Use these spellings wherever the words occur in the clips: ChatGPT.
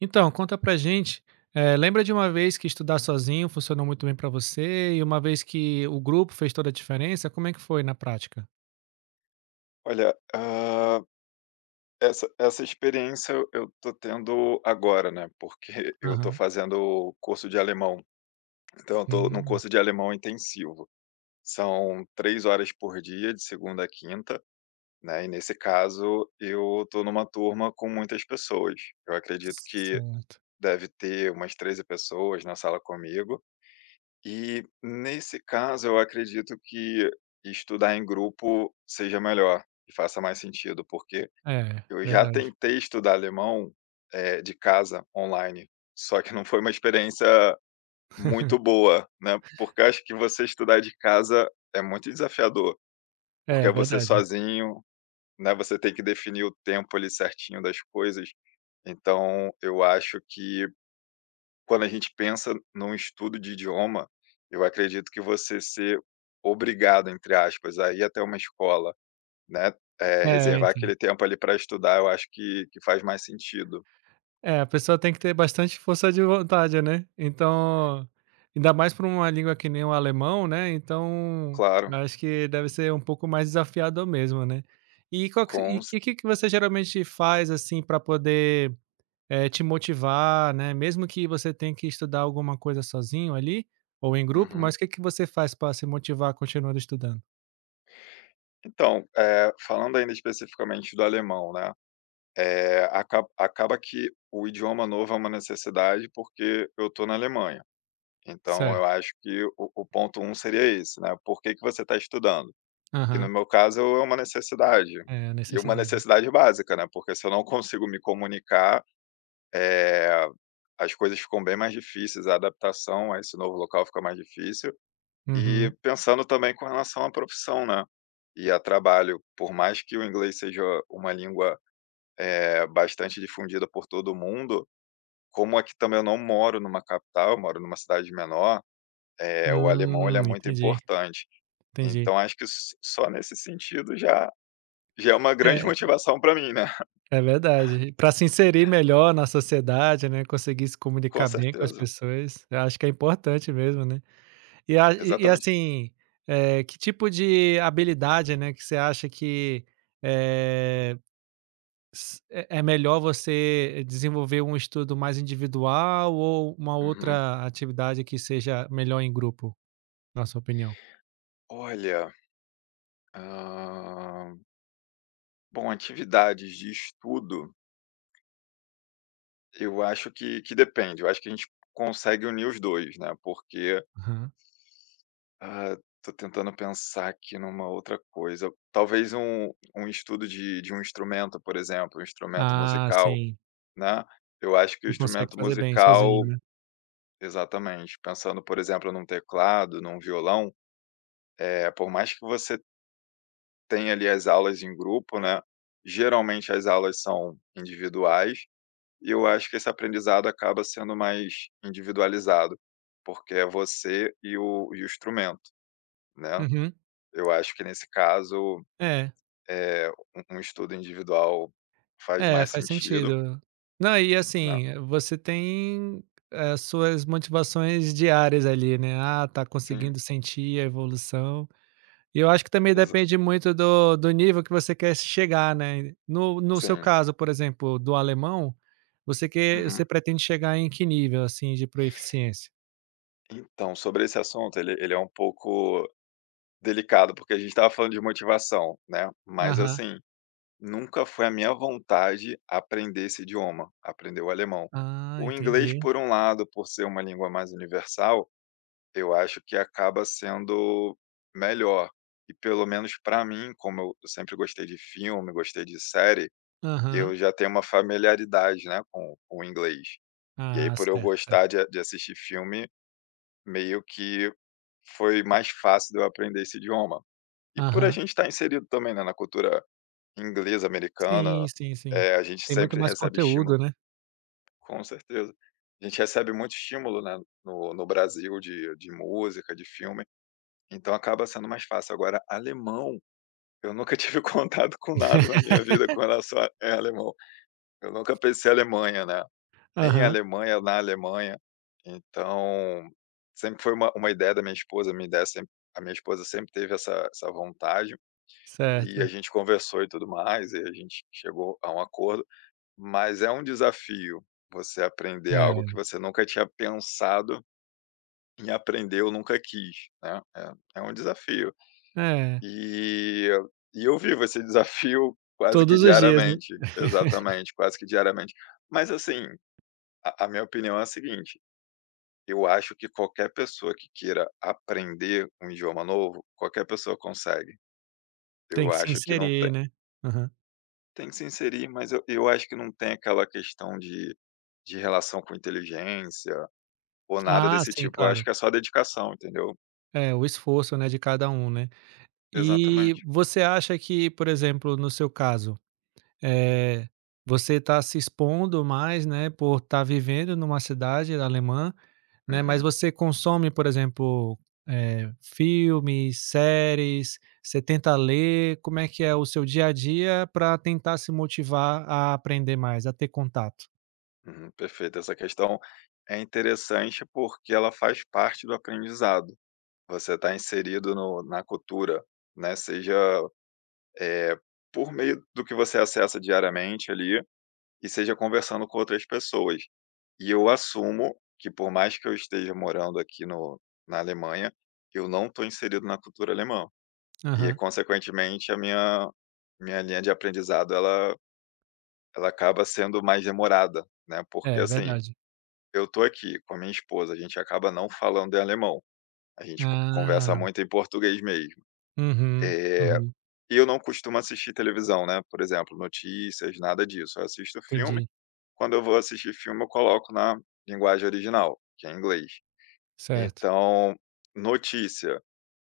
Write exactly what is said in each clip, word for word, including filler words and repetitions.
Então, conta pra gente, eh, lembra de uma vez que estudar sozinho funcionou muito bem pra você e uma vez que o grupo fez toda a diferença, como é que foi na prática? Olha, hã, essa essa experiência eu eu tô tendo agora, né, porque eu tô Aham. fazendo curso de alemão, então eu tô num Hum, curso de alemão intensivo. São três horas por dia, de segunda a quinta, né, e nesse caso eu tô numa turma com muitas pessoas. Eu acredito que certo. deve ter umas treze pessoas na sala comigo, e nesse caso eu acredito que estudar em grupo seja melhor e faça mais sentido. porque É, Eu já verdade. tentei estudar alemão, eh, de casa, online, só que não foi uma experiência muito boa, né, porque eu acho que você estudar de casa é muito desafiador, porque É, é você verdade. sozinho, né, você tem que definir o tempo ali certinho das coisas. Então eu acho que quando a gente pensa num estudo de idioma, eu acredito que você ser "obrigado", entre aspas, a ir até uma escola, né, eh, É, reservar então. aquele tempo ali para estudar, eu acho que que faz mais sentido. É, a pessoa tem que ter bastante força de vontade, né. Então, ainda mais para uma língua que nem o alemão, né, então Claro, acho que deve ser um pouco mais desafiador mesmo, né. E o que com e ce que que que você geralmente faz, assim, para poder eh, te motivar, né, mesmo que você tenha que estudar alguma coisa sozinho ali, ou em grupo, uhum. mas o que que você faz para se motivar continuando estudando? Então, eh, falando ainda especificamente do alemão, né, eh, acaba acaba que o idioma novo é uma necessidade, porque eu estou na Alemanha. Então eu Certo. acho que o o ponto um seria esse, né, por que que você está estudando? E no Aham. meu caso é uma necessidade, É, a e uma necessidade. necessidade básica, né, porque se eu não consigo me comunicar, eh, as coisas ficam bem mais difíceis, a adaptação a esse novo local fica mais difícil. E Uhum. pensando também com relação à profissão, né, e a trabalho, por mais que o inglês seja uma língua, eh, bastante difundida por todo mundo, como aqui também eu não moro numa capital, eu moro numa cidade menor, eh, o alemão ele Hum, é muito entendi, importante. entendi. Então acho que s só nesse sentido já já é uma grande É, motivação para mim, né. é verdade. Para se inserir melhor na sociedade, né, conseguir se Com comunicar bem com as certeza, pessoas, eu acho que é importante mesmo, né. E a e e exatamente. assim, eh, que tipo de habilidade, né, que você acha que, eh S é é melhor você desenvolver um estudo mais individual ou uma Uhum. outra atividade que seja melhor em grupo, na sua opinião? Olha, hã, bom, atividades de estudo. Eu acho que que depende, eu acho que a gente consegue unir os dois, né, porque, Aham. ah, tô tentando pensar aqui numa outra coisa. Talvez um um estudo de de um instrumento, por exemplo, um instrumento Ah, musical, sim. né. Eu acho que o E consegue instrumento fazer bem sozinho, musical, né. exatamente, pensando, por exemplo, num teclado, num violão, é por mais que você tenha ali as aulas em grupo, né, geralmente as aulas são individuais. E eu acho que esse aprendizado acaba sendo mais individualizado, porque é você e o e o instrumento, né. Uhum. Eu acho que nesse caso, É, é um um estudo individual faz é, mais faz sentido, sentido. Não, e né. assim, você tem as suas motivações diárias ali, né. Ah, tá Sim, conseguindo sentir a evolução. E eu acho que também exa depende muito do do nível que você quer chegar, né. No no seu sim. caso, por exemplo, do alemão, você quer você Uhum. pretende chegar em que nível, assim, de proeficiência? Então, sobre esse assunto, ele ele é um pouco delicado, porque a gente estava falando de motivação, né, mas Aham. assim, nunca foi a minha vontade aprender esse idioma, aprender o alemão. Ah, O inglês, entendi. por um lado, por ser uma língua mais universal. Eu acho que acaba sendo melhor. E pelo menos para mim, como eu eu sempre gostei de filme, gostei de série, Aham. eu já tenho uma familiaridade, né, com com o inglês. E aí Ah, por eu certo, gostar certo. de a de assistir filme, meio que foi mais fácil de eu aprender esse idioma. E por a Aham. gente estar inserido também, né, na cultura inglesa, americana, Sim, sim, sim. eh, a gente Tem muito sempre mais recebe conteúdo, estímulo. né. Com certeza. A gente recebe muito estímulo, né, no no Brasil de de música, de filme. Então acaba sendo mais fácil. Agora, alemão, eu nunca tive contato com nada na minha vida com relação a é alemão. Eu nunca pensei em Alemanha, né, em Aham, Alemanha, na Alemanha. Então, sempre foi uma uma ideia da minha esposa, minha ideia sempre a minha esposa sempre teve essa essa vontade, e a certo. gente conversou e tudo mais, e a gente chegou a um acordo, mas é um desafio você aprender algo que É, você nunca tinha pensado em aprender ou nunca quis, né, é é um desafio. é. E e eu vivo esse desafio quase que Todos os dias, né. diariamente. Exatamente, quase que diariamente. Mas assim, a a minha opinião é a seguinte, eu acho que qualquer pessoa que queira aprender um idioma novo, qualquer pessoa consegue. Eu Tem que se acho que não tem, inserir, né. Aham. tem que se inserir, mas eu eu acho que não tem aquela questão de de relação com inteligência ou nada Ah, desse sim, tipo, eu acho claro. que é só dedicação, entendeu? É, o esforço, né, de cada um, né. E Exatamente. você acha que, por exemplo, no seu caso, eh, você está se expondo mais, né, por estar vivendo numa cidade alemã, né, mas Uhum. você consome, por exemplo, eh, filmes, séries, você tenta ler, como é que é o seu dia a dia para tentar se motivar a aprender mais, a ter contato? Uhum, perfeito. Essa questão é interessante porque ela faz parte do aprendizado. Você está inserido no, na cultura, né? Seja eh, por meio do que você acessa diariamente ali e seja conversando com outras pessoas. E eu assumo que por mais que eu esteja morando aqui no, na Alemanha, eu não estou inserido na cultura alemã. E, Aham. consequentemente, a minha, minha linha de aprendizado, ela, ela acaba sendo mais demorada, né? Porque, É, assim, verdade. Eu tô aqui com a minha esposa, a gente acaba não falando em alemão, a gente co conversa Ah, muito em português mesmo. uhum, Eh, uhum, e eu não costumo assistir televisão, né, por exemplo, notícias, nada disso, eu assisto filme, entendi, quando eu vou assistir filme eu coloco na linguagem original, que é inglês. certo. Então, notícia,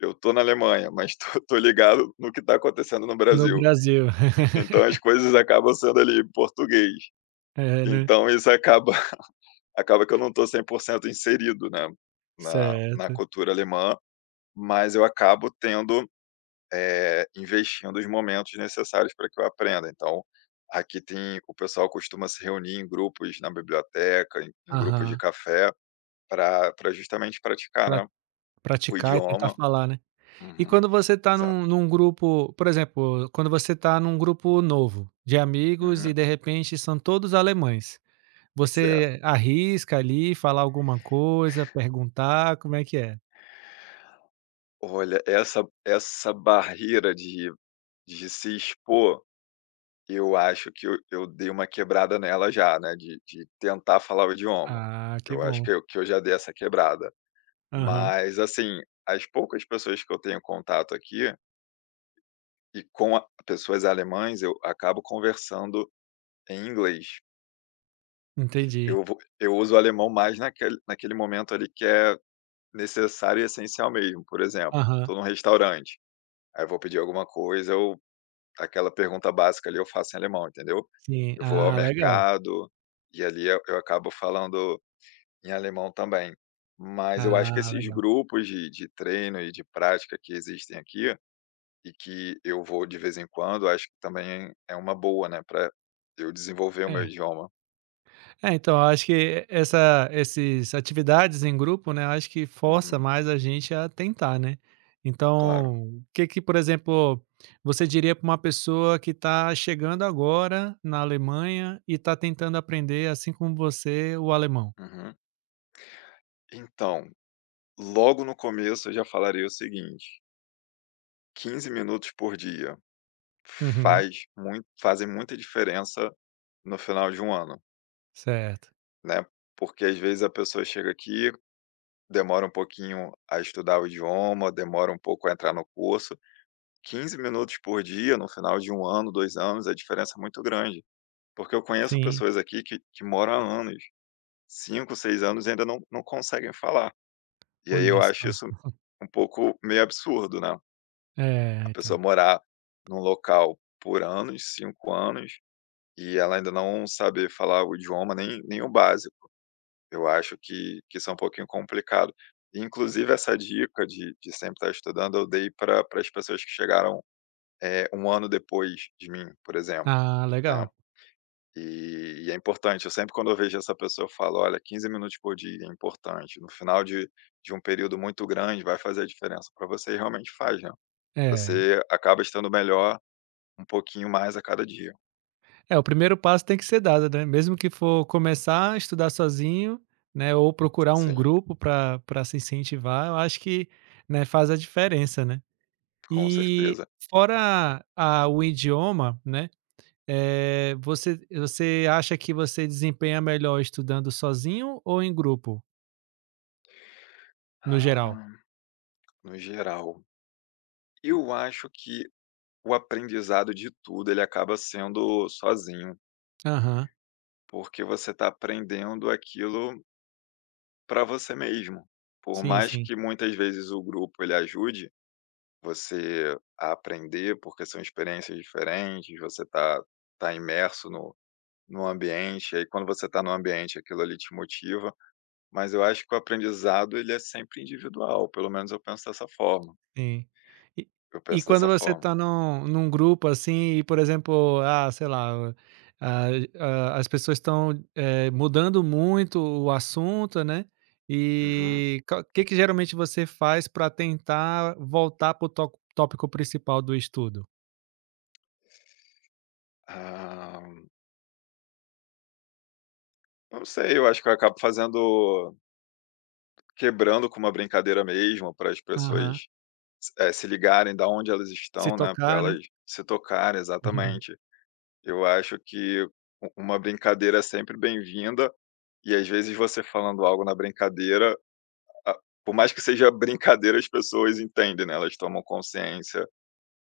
eu tô na Alemanha, mas tô tô ligado no que tá acontecendo no No Brasil, Brasil. então as coisas acabam sendo ali em português, É, né, então isso acaba acaba que eu não tô cem por cento inserido, né, na na certo. cultura alemã. Mas eu acabo tendo, eh, investindo os momentos necessários para que eu aprenda. Então, aqui tem o pessoal costuma se reunir em grupos na biblioteca, em em grupos de Aham, café, para pra justamente praticar, pra né, o praticar e tentar idioma. falar, né. E Uhum, quando você tá exato. num num grupo, por exemplo, quando você tá num grupo novo de amigos Uhum, e de repente são todos alemães, certo. você arrisca ali falar alguma coisa, perguntar, como é que é? Olha, essa essa barreira de de se expor, eu acho que eu eu dei uma quebrada nela já, né, de de tentar falar o idioma. Ah, que Eu acho que bom. eu que eu já dei essa quebrada. Aham, Mas, assim, as poucas pessoas que eu tenho contato aqui, e com a pessoas alemãs, eu acabo conversando em inglês. entendi. Eu vou eu uso o alemão mais naquele naquele momento ali que é necessário e essencial mesmo. Por exemplo, Aham, estou num restaurante, aí eu vou pedir alguma coisa, eu aquela pergunta básica ali eu faço em alemão, entendeu? sim. Eu vou ao Ah, legal. mercado, e ali eu eu acabo falando em alemão também. Mas eu acho que Ah, esses legal. grupos de de treino e de prática que existem aqui, e que eu vou de vez em quando, acho que também é uma boa, né, para eu desenvolver o meu É. idioma. É, então, eu acho que essa esses atividades em grupo, né, eu acho que força Uhum, mais a gente a tentar, né. claro. Então, o que que, por exemplo, você diria para uma pessoa que está chegando agora na Alemanha e está tentando aprender, assim como você, o alemão? Uhum. Então, logo no começo eu já falaria o seguinte: quinze minutos por dia Uhum, faz muito fazem muita diferença no final de um ano, certo. né. Porque às vezes a pessoa chega aqui, demora um pouquinho a estudar o idioma, demora um pouco a entrar no curso. quinze minutos por dia no final de um ano, dois anos, a diferença é muito grande. Porque eu conheço Sim, pessoas aqui que que moram há anos, cinco, seis anos e ainda não não conseguem falar. E aí olha eu acho só. isso um pouco meio absurdo, né, É, a pessoa então. morar num local por anos, cinco anos, e ela ainda não saber falar o idioma, nem nem o básico. Eu acho que que isso é um pouquinho complicado. Inclusive essa dica de de sempre estar estudando, eu dei pra para as pessoas que chegaram, eh, um ano depois de mim, por exemplo, Ah, né. legal. E e é importante, eu sempre quando eu vejo essa pessoa eu falo: "Olha, quinze minutos por dia é importante, no final de de um período muito grande vai fazer a diferença para você", e realmente faz, né. É. Você acaba estando melhor um pouquinho mais a cada dia. É, o primeiro passo tem que ser dado, né, mesmo que for começar a estudar sozinho, né, ou procurar um Sim, grupo para para se incentivar, eu acho que, né, faz a diferença, né. com E certeza. fora a o idioma, né, eh, você você acha que você desempenha melhor estudando sozinho ou em grupo, no geral? Ah, no geral, eu acho que o aprendizado de tudo ele acaba sendo sozinho, Aham. porque você está aprendendo aquilo para você mesmo. Por Sim, mais sim. que muitas vezes o grupo ele ajude você a aprender, porque são experiências diferentes, você tá tá imerso no no ambiente, aí quando você tá no ambiente aquilo ali te motiva, mas eu acho que o aprendizado ele é sempre individual, pelo menos eu penso dessa forma, Sim. E eu e penso quando dessa você forma. está num num grupo, assim, e por exemplo, ah, sei lá, ah ah, as pessoas estão, eh, mudando muito o assunto, né, Uhum. e o que que geralmente você faz para tentar voltar para o tópico principal do estudo? Ah, não sei, eu acho que eu acabo fazendo quebrando com uma brincadeira mesmo para as Aham. pessoas, eh, se ligarem da onde elas Se estão, né, para tocar, né. elas se tocarem, exatamente. Eu acho que u uma brincadeira é sempre bem-vinda. E às vezes você falando algo na brincadeira, a por mais que seja brincadeira, as pessoas entendem, né, elas tomam consciência.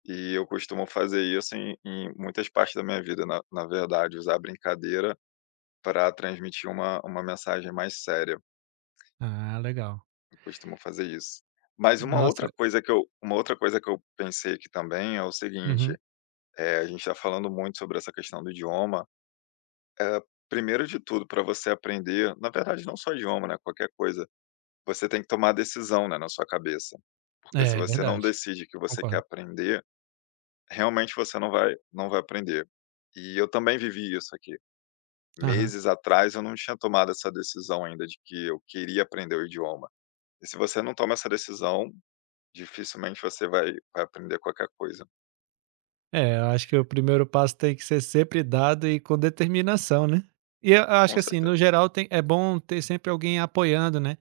E eu costumo fazer isso em em muitas partes da minha vida, na na verdade, usar a brincadeira para transmitir uma uma mensagem mais séria. Ah, legal. Eu costumo fazer isso. Mas uma outra Nossa, coisa que eu uma outra coisa que eu pensei aqui também é o seguinte, uhum. eh, a gente está falando muito sobre essa questão do idioma. Primeiro de tudo, para você aprender, na verdade, não só idioma, né, qualquer coisa. Você tem que tomar a decisão, né, na sua cabeça. Porque É, se é você não verdade. decide que você quer Concordo. aprender, realmente você não vai não vai aprender. E eu também vivi isso aqui. Aham. Meses atrás eu não tinha tomado essa decisão ainda de que eu queria aprender o idioma. E se você não toma essa decisão, dificilmente você vai vai aprender qualquer coisa. É, eu acho que o primeiro passo tem que ser sempre dado e com determinação, né. E eu acho Com que assim, certeza. no geral tem é bom ter sempre alguém apoiando, né.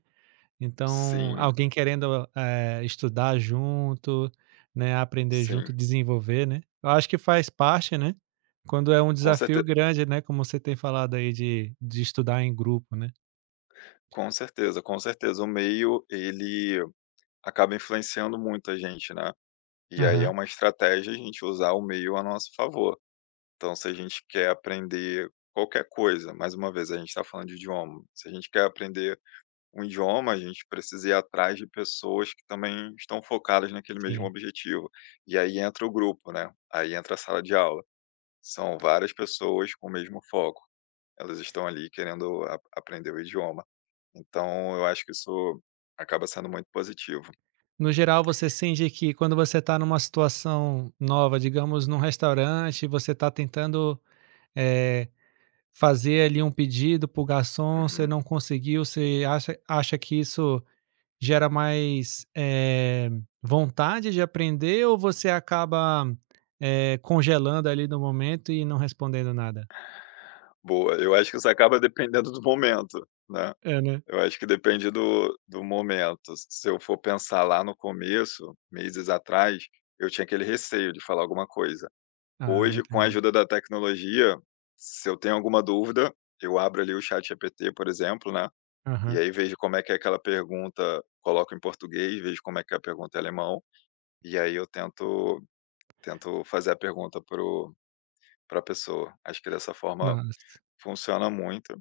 Então, Sim, alguém querendo, eh, estudar junto, né, aprender junto, sim. desenvolver, né. Eu acho que faz parte, né, quando é um Com desafio certe grande, né, como você tem falado aí de de estudar em grupo, né. com certeza, com certeza. O meio ele acaba influenciando muito a gente, né. E aí é Aham, uma estratégia a gente usar o meio a nosso favor. Então, se a gente quer aprender qualquer coisa, mais uma vez, a gente está falando de idioma. Se a gente quer aprender um idioma, a gente precisa ir atrás de pessoas que também estão focadas naquele mesmo sim. objetivo. E aí entra o grupo, né? Aí entra a sala de aula. São várias pessoas com o mesmo foco. Elas estão ali querendo a- aprender o idioma. Então, eu acho que isso acaba sendo muito positivo. No geral você sente que quando você está numa situação nova, digamos num restaurante, você está tentando, eh fazer ali um pedido para o garçom, você Uhum. não conseguiu, você acha acha que isso gera mais, eh, vontade de aprender ou você acaba, eh, congelando ali no momento e não respondendo nada? Boa. Eu acho que isso acaba dependendo do momento, né? É, né? Eu acho que depende do do momento. Se eu for pensar lá no começo, meses atrás, eu tinha aquele receio de falar alguma coisa. Ah, Hoje, com a entendi. ajuda da tecnologia, se eu tenho alguma dúvida, eu abro ali o chat ChatGPT, por exemplo, né, e Aham. aí vejo como é que é aquela pergunta, coloco em português, vejo como é que é a pergunta em alemão, e aí eu tento tento fazer a pergunta para o para a pessoa. Acho que dessa forma Nossa. funciona muito.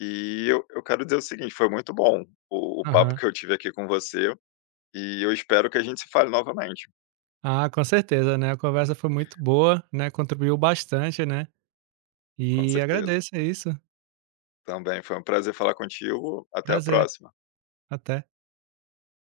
E eu eu quero dizer o seguinte, foi muito bom o o papo Aham. que eu tive aqui com você, e eu espero que a gente se fale novamente, Ah, com certeza, né, a conversa foi muito boa, né, contribuiu bastante, né, com e certeza. agradeço, é isso. Também foi um prazer falar contigo, até a Prazer. próxima. Até.